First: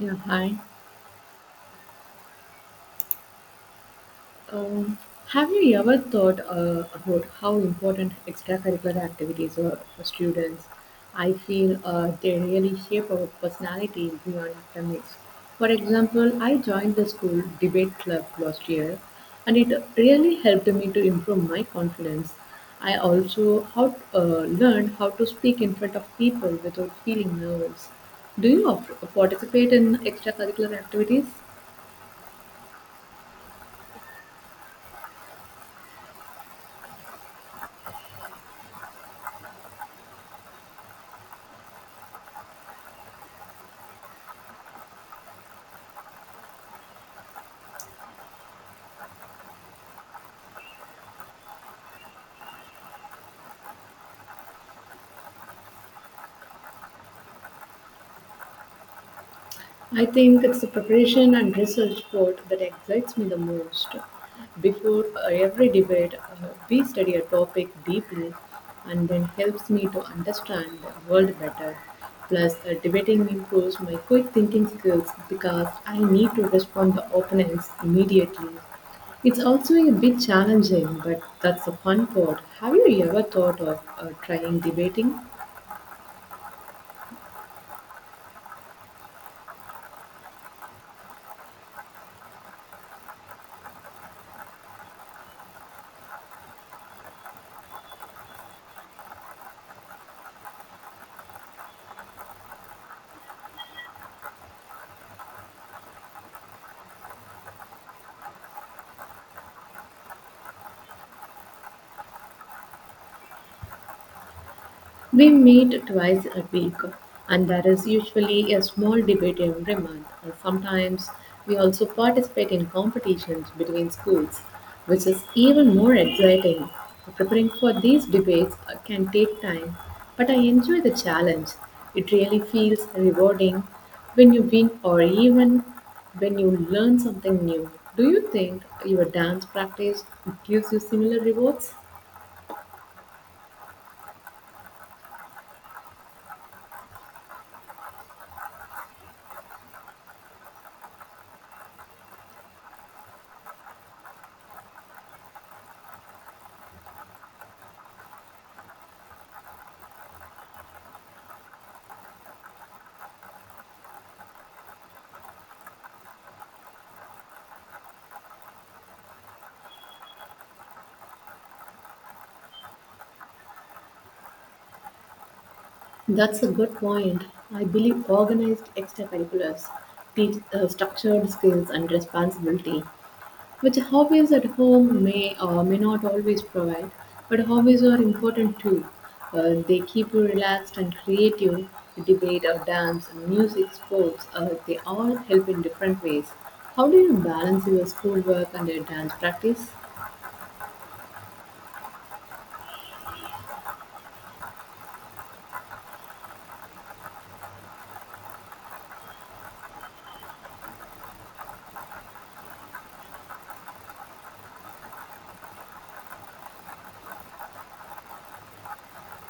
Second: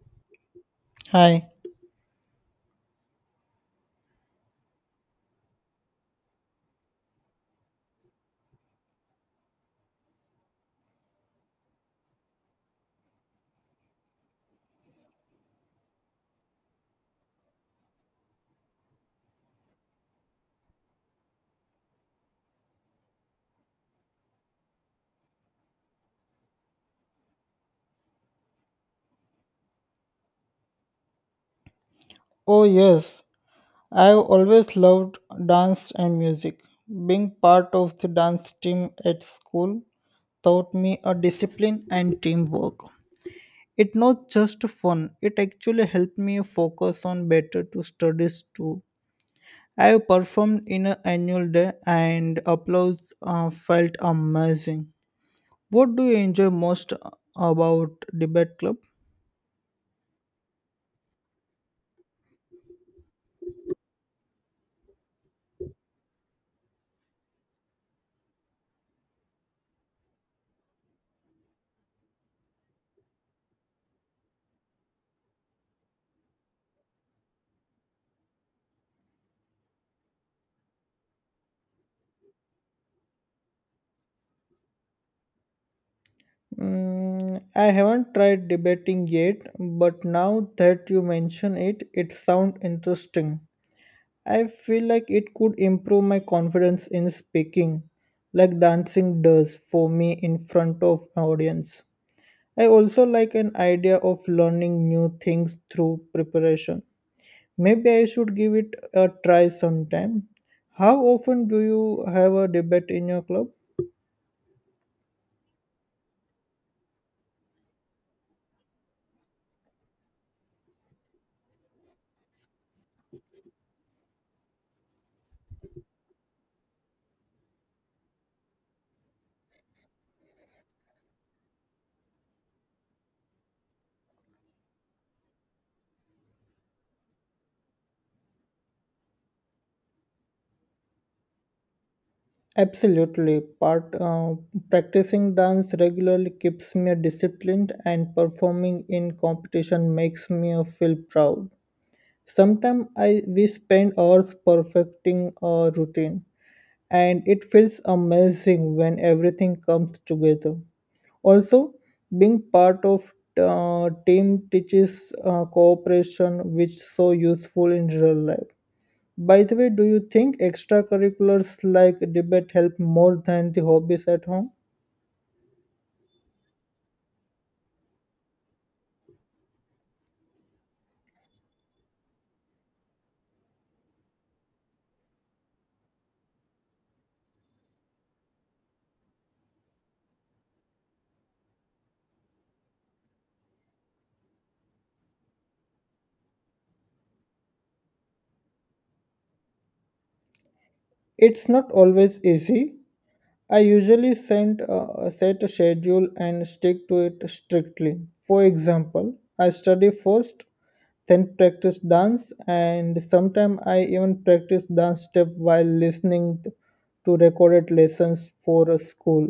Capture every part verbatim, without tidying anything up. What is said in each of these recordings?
Yeah, hi. Hi. Um, have you ever thought uh, about how important extracurricular activities are for students? I feel uh, they really shape our personality beyond academics. For example, I joined the school debate club last year, and it really helped me to improve my confidence. I also how, uh, learned how to speak in front of people without feeling nervous. Do you uh, participate in extracurricular activities? Oh, yes. I've always loved dance and music. Being part of the dance team at school taught me a discipline and teamwork. It not just fun, it actually helped me focus on better to studies too. I performed in an annual day and applause uh, felt amazing. What do you enjoy most about debate club? I think it's the preparation and research part that excites me the most. Before uh, every debate, uh, we study a topic deeply and then helps me to understand the world better. Plus, uh, debating improves my quick thinking skills because I need to respond to opponents immediately. It's also a bit challenging, but that's the fun part. Have you ever thought of uh, trying debating? Mm, I haven't tried debating yet, but now that you mention it, it sounds interesting. I feel like it could improve my confidence in speaking, like dancing does for me in front of audience. I also like an idea of learning new things through preparation. Maybe I should give it a try sometime. How often do you have a debate in your club? We meet twice a week, and there is usually a small debate every month. And sometimes we also participate in competitions between schools, which is even more exciting. Preparing for these debates uh, can take time, but I enjoy the challenge. It really feels rewarding when you win or even when you learn something new. Do you think your dance practice gives you similar rewards? Absolutely. Part uh, Practicing dance regularly keeps me disciplined, and performing in competition makes me uh, feel proud. Sometimes I we spend hours perfecting a routine, and it feels amazing when everything comes together. Also, being part of uh, team teaches uh, cooperation, which so useful in real life. By the way, do you think extracurriculars like debate help more than the hobbies at home? That's a good point. I believe organized extracurriculars teach uh, structured skills and responsibility, which hobbies at home may or may not always provide. But hobbies are important too. Uh, they keep you relaxed and creative. Debate or dance, music, sports, uh, they all help in different ways. How do you balance your schoolwork and your dance practice? It's not always easy. I usually send, uh, set a schedule and stick to it strictly. For example, I study first, then practice dance, and sometimes I even practice dance step while listening to recorded lessons for a school.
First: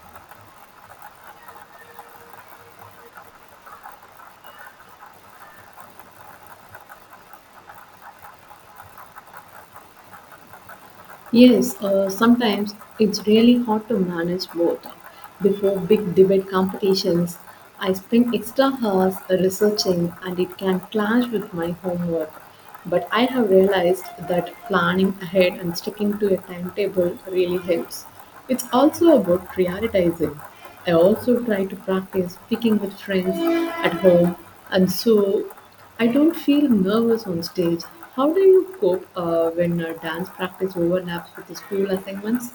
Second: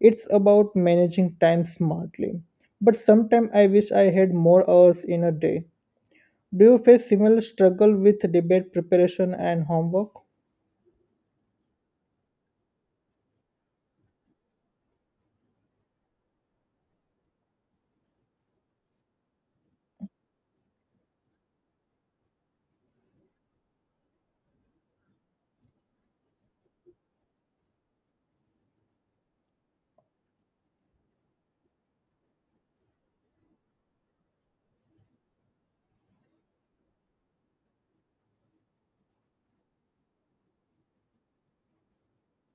It's about managing time smartly. But sometimes I wish I had more hours in a day. Do you face similar struggle with debate preparation and homework? Yes, uh, sometimes it's really hard to manage both. Before big debate competitions, I spend extra hours researching and it can clash with my homework. But I have realized that planning ahead and sticking to a timetable really helps. It's also about prioritizing. I also try to practice speaking with friends at home and so I don't feel nervous on stage. How do you cope uh, when uh, dance practice overlaps with the school assignments?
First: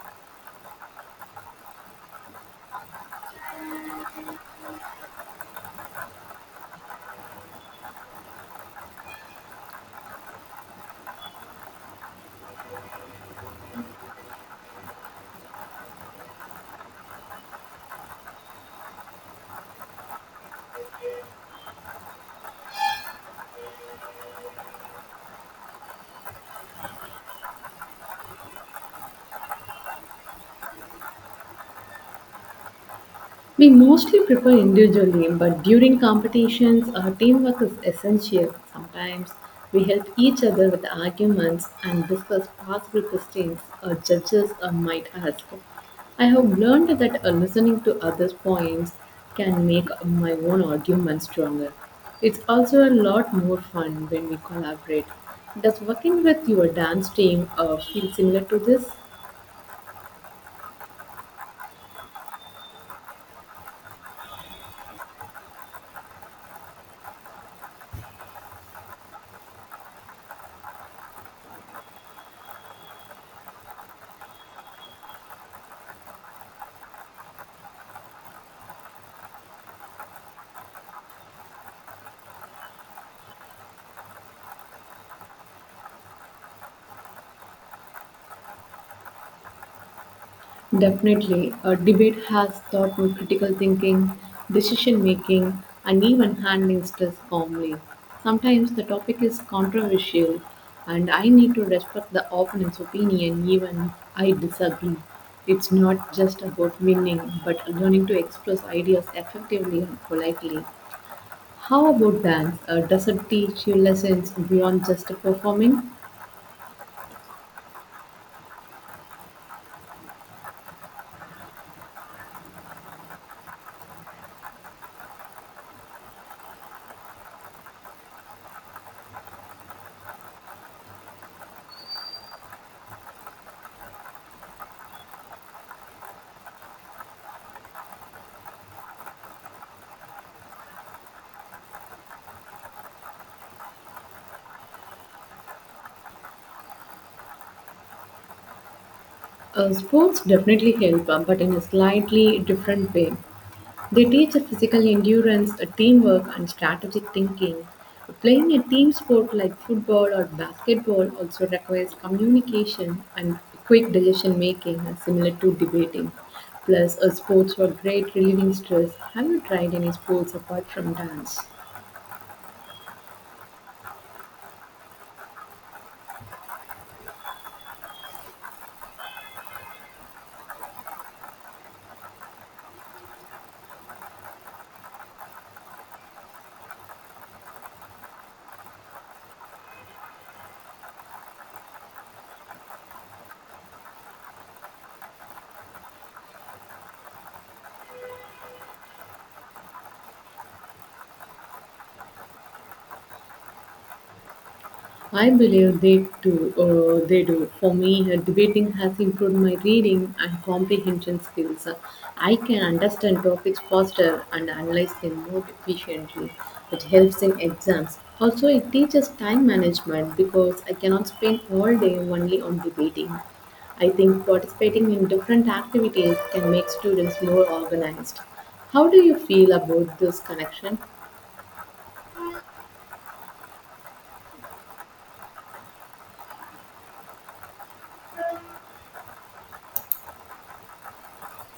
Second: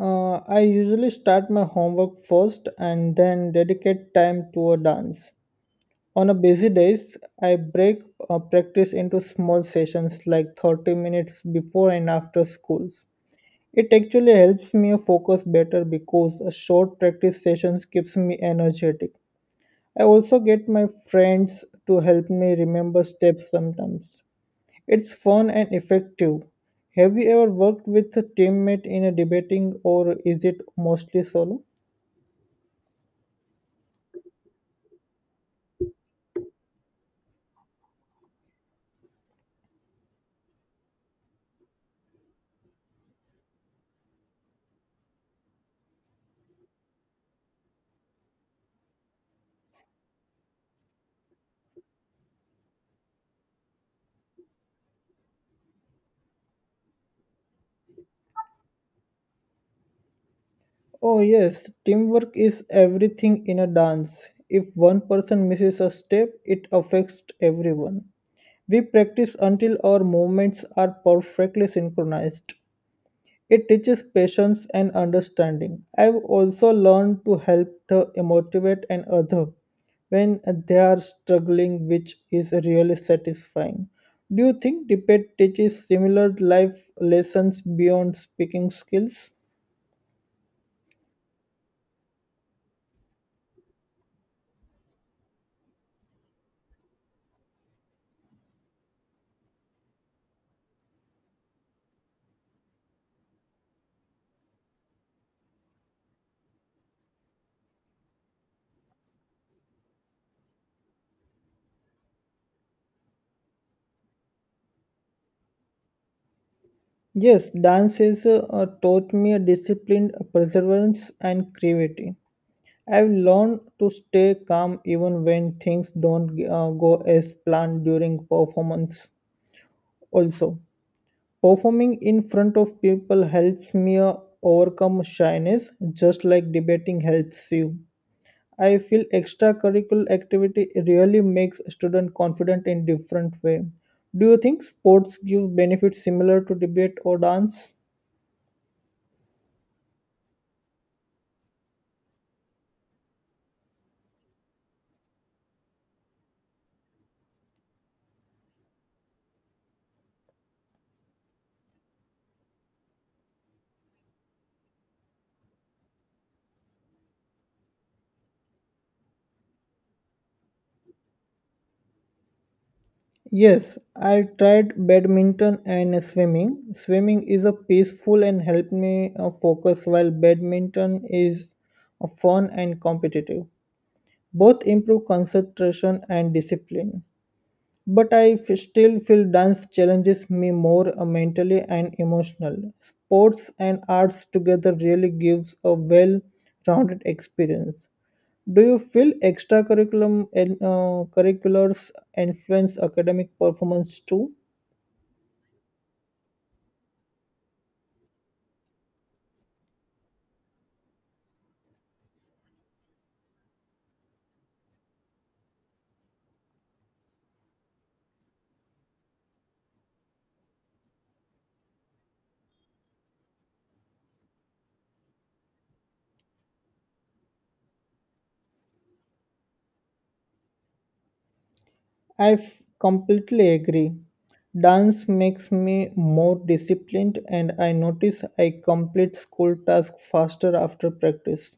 Uh, I usually start my homework first and then dedicate time to a dance. On a busy days, I break uh, practice into small sessions like thirty minutes before and after schools. It actually helps me focus better because a short practice sessions keeps me energetic. I also get my friends to help me remember steps sometimes. It's fun and effective. Have you ever worked with a teammate in a debating or is it mostly solo? We mostly prepare individually, but during competitions, our teamwork is essential. Sometimes we help each other with arguments and discuss possible questions our judges uh, might ask. I have learned that uh, listening to others' points can make my own argument stronger. It's also a lot more fun when we collaborate. Does working with your dance team uh, feel similar to this? Oh yes, teamwork is everything in a dance. If one person misses a step, it affects everyone. We practice until our movements are perfectly synchronized. It teaches patience and understanding. I've also learned to help the motivate and other when they are struggling, which is really satisfying. Do you think debate teaches similar life lessons beyond speaking skills? Definitely, a debate has taught me critical thinking, decision making, and even handling stress calmly. Sometimes the topic is controversial, and I need to respect the opponent's opinion even if I disagree. It's not just about winning, but learning to express ideas effectively and politely. How about dance? Uh, does it teach you lessons beyond just performing? Yes, dance has uh, taught me a discipline, a perseverance, and creativity. I've learned to stay calm even when things don't uh, go as planned during performance. Also, performing in front of people helps me uh, overcome shyness, just like debating helps you. I feel extracurricular activity really makes student confident in different way. Do you think sports give benefits similar to debate or dance? Uh, sports definitely help, uh, but in a slightly different way. They teach physical endurance, teamwork, and strategic thinking. Playing a team sport like football or basketball also requires communication and quick decision making, uh, similar to debating. Plus, uh, sports were great relieving stress. Have you tried any sports apart from dance? Yes, I tried badminton and swimming. Swimming is a peaceful and helped me uh, focus while badminton is uh, fun and competitive. Both improve concentration and discipline. But I f- still feel dance challenges me more uh, mentally and emotional. Sports and arts together really gives a well-rounded experience. Do you feel extracurriculum and uh, curriculars influence academic performance too? I believe they do. Uh, they do. For me, uh, debating has improved my reading and comprehension skills. I can understand topics faster and analyze them more efficiently. It helps in exams. Also, it teaches time management because I cannot spend all day only on debating. I think participating in different activities can make students more organized. How do you feel about this connection? I f- completely agree. Dance makes me more disciplined and I notice I complete school tasks faster after practice.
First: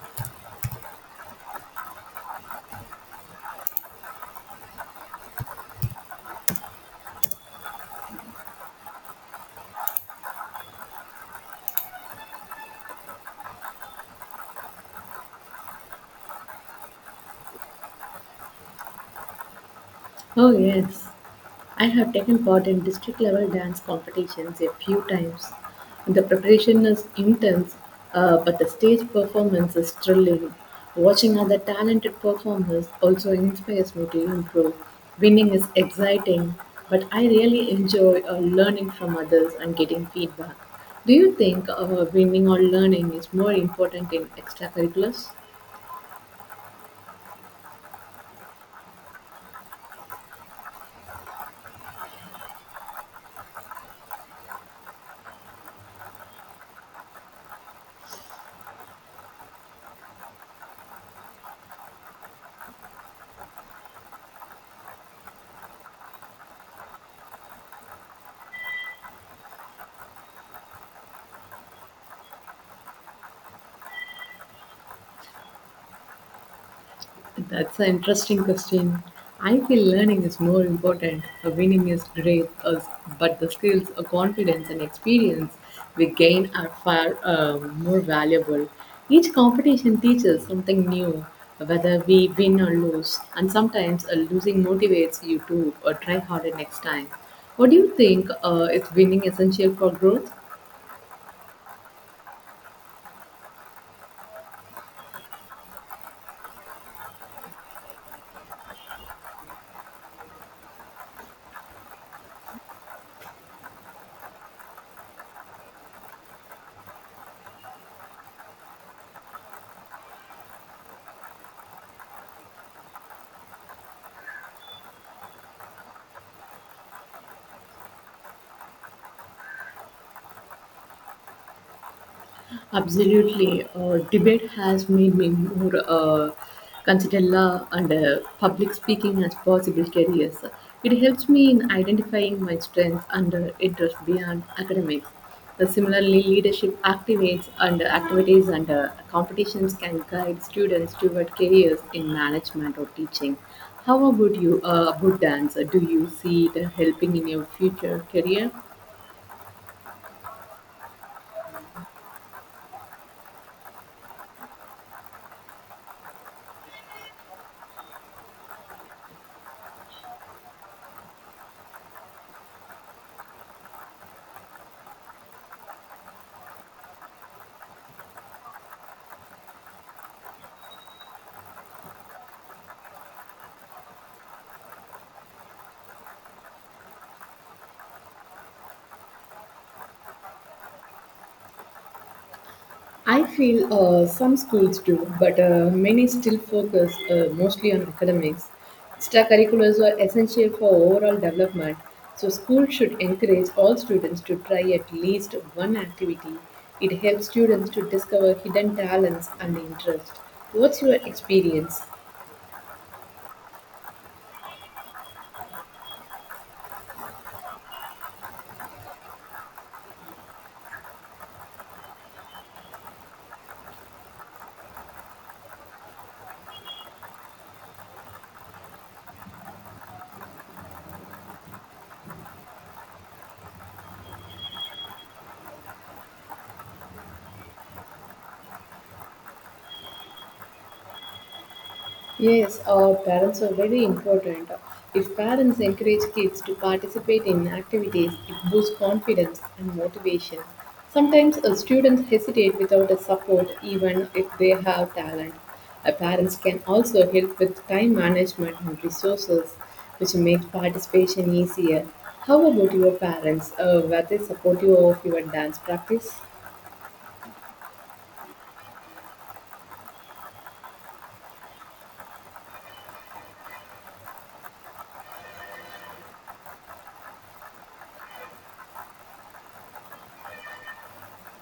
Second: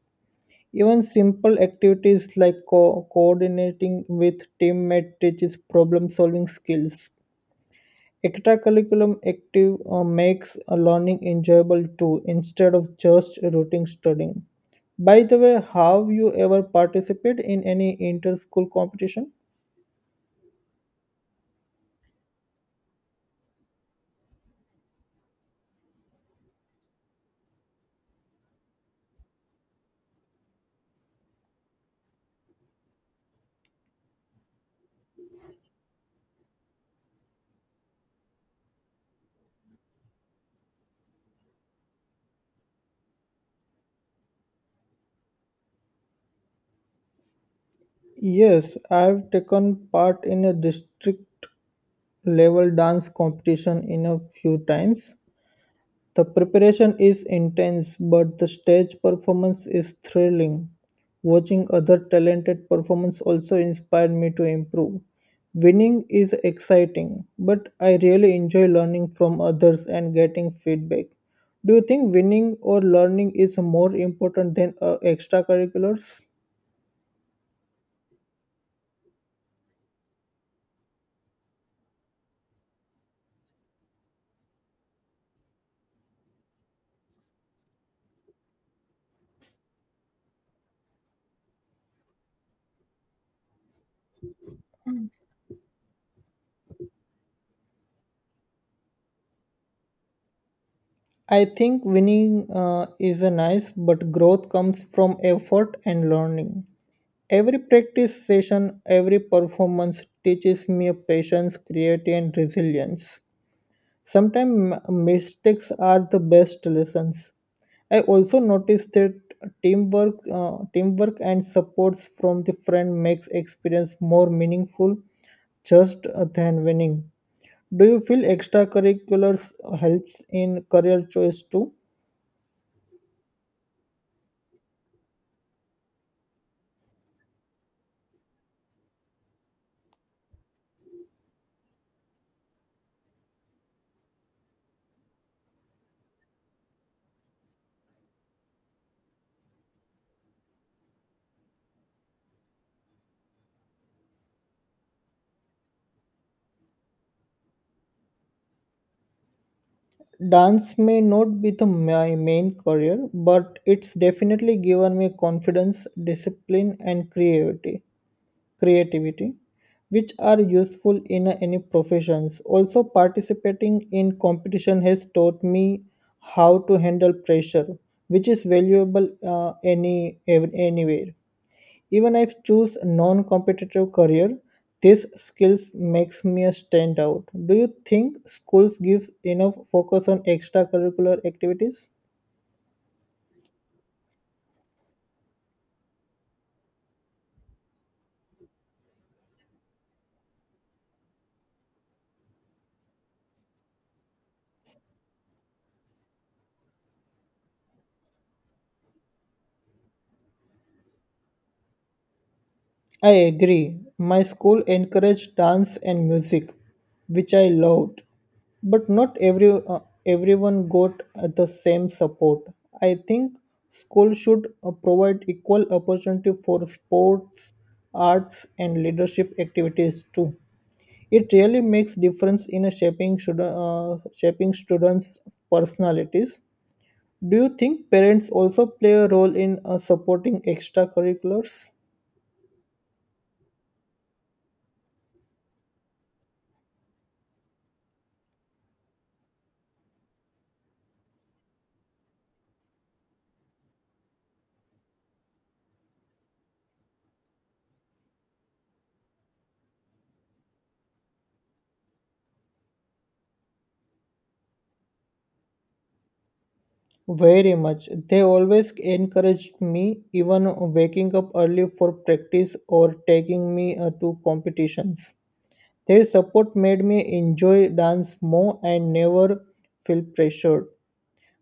Even simple activities like co- coordinating with teammates teaches problem solving skills. Extracurriculum active uh, makes uh, learning enjoyable too instead of just routine studying. By the way, have you ever participated in any inter-school competition? Oh, yes. I have taken part in district level dance competitions a few times. The preparation is intense, uh, but the stage performance is thrilling. Watching other talented performers also inspires me to improve. Winning is exciting, but I really enjoy uh, learning from others and getting feedback. Do you think uh, winning or learning is more important in extracurriculars? Yes, I've taken part in a district level dance competition in a few times. The preparation is intense, but the stage performance is thrilling. Watching other talented performance also inspired me to improve. Winning is exciting, but I really enjoy learning from others and getting feedback. Do you think winning or learning is more important than uh, extracurriculars? That's an interesting question. I feel learning is more important. The winning is great, us- but the skills, uh, confidence, and experience we gain are far uh, more valuable. Each competition teaches something new, whether we win or lose, and sometimes uh, losing motivates you to uh, try harder next time. What do you think, uh, is winning essential for growth? I think winning uh, is a nice, but growth comes from effort and learning. Every practice session, every performance teaches me patience, creativity, and resilience. Sometimes mistakes are the best lessons. I also noticed that teamwork, uh, teamwork and supports from the friend makes experience more meaningful just uh, than winning. Do you feel extracurriculars helps in career choice too? Absolutely. Uh, debate has made me more uh, consider law and uh, public speaking as possible careers. It helps me in identifying my strengths and uh, interests beyond academics. Uh, similarly, leadership activates and activities and uh, competitions can guide students toward careers in management or teaching. How about you uh, about dance? Uh, Do you see it uh, helping in your future career? Dance may not be the my main career, but it's definitely given me confidence, discipline, and creativity creativity which are useful in any professions also participating in competition has taught me how to handle pressure which is valuable uh, any ev- anywhere even if choose non-competitive career these skills makes me a stand out. Do you think schools give enough focus on extracurricular activities? I feel uh, some schools do, but uh, many still focus uh, mostly on academics. Extracurriculars are essential for overall development, so schools should encourage all students to try at least one activity. It helps students to discover hidden talents and interests. What's your experience? I agree. My school encouraged dance and music, which I loved, but not every uh, everyone got uh, the same support. I think school should uh, provide equal opportunity for sports, arts, and leadership activities too. It really makes difference in shaping should, uh, shaping students' personalities. Do you think parents also play a role in uh, supporting extracurriculars? Yes, our parents are very important. If parents encourage kids to participate in activities, it boosts confidence and motivation. Sometimes uh, students hesitate without a support, even if they have talent. Uh, parents can also help with time management and resources, which makes participation easier. How about your parents? Uh, were they supportive of your dance practice? Very much. They always encouraged me, even waking up early for practice or taking me uh, to competitions. Their support made me enjoy dance more and never feel pressured.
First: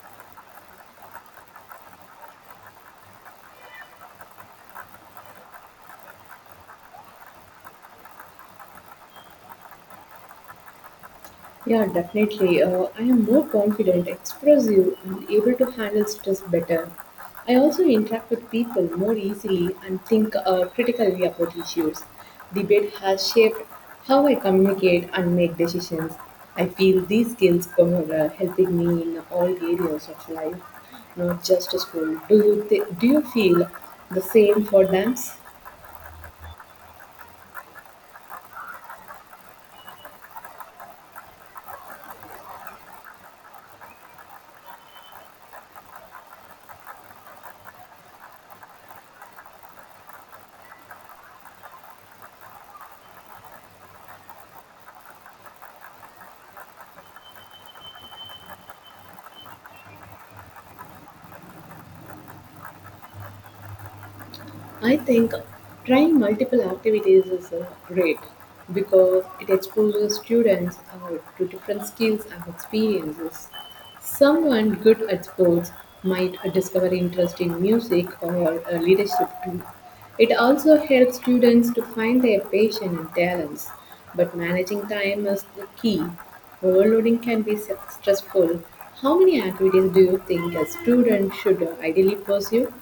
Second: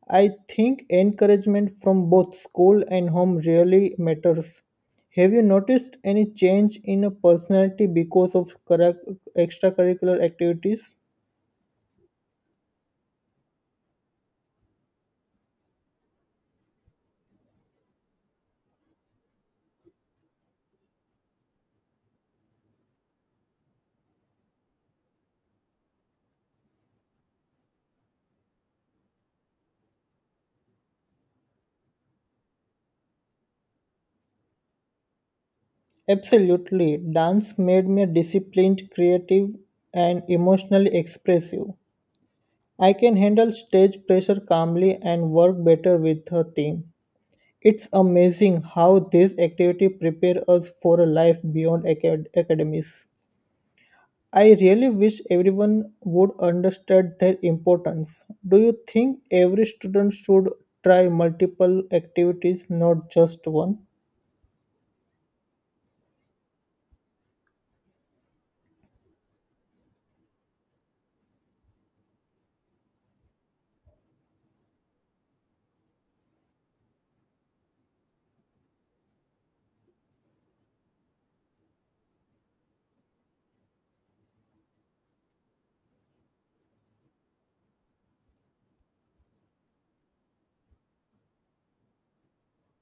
I think encouragement from both school and home really matters. Have you noticed any change in a personality because of curric- extracurricular activities? Yeah, definitely. Uh, I am more confident, expressive, and able to handle stress better. I also interact with people more easily and think uh, critically about issues. Debate has shaped how I communicate and make decisions. I feel these skills are uh, helping me in all areas of life, not just school. Do you, th- do you feel the same for them? Absolutely. Dance made me disciplined, creative, and emotionally expressive. I can handle stage pressure calmly and work better with a team. It's amazing how this activity prepares us for a life beyond acad- academics. I really wish everyone would understand their importance. Do you think every student should try multiple activities, not just one? I think trying multiple activities is uh, great because it exposes students uh, to different skills and experiences. Someone good at sports might uh, discover interest in music or uh, leadership too. It also helps students to find their passion and talents, but managing time is the key. Overloading can be s- stressful. How many activities do you think a student should uh, ideally pursue?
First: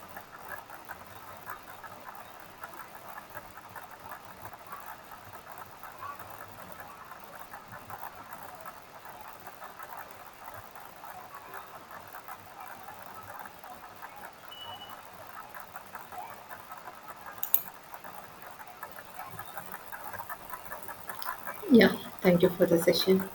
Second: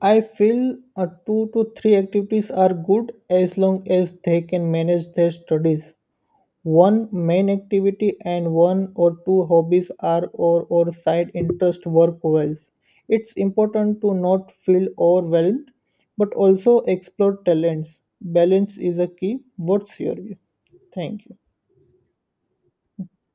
I feel uh, two to three activities are good as long as they can manage their studies. One main activity and one or two hobbies are or, or side interest work well. It's important to not feel overwhelmed but also explore talents. Balance is a key. What's your view? Thank you. Yeah, thank you for the session.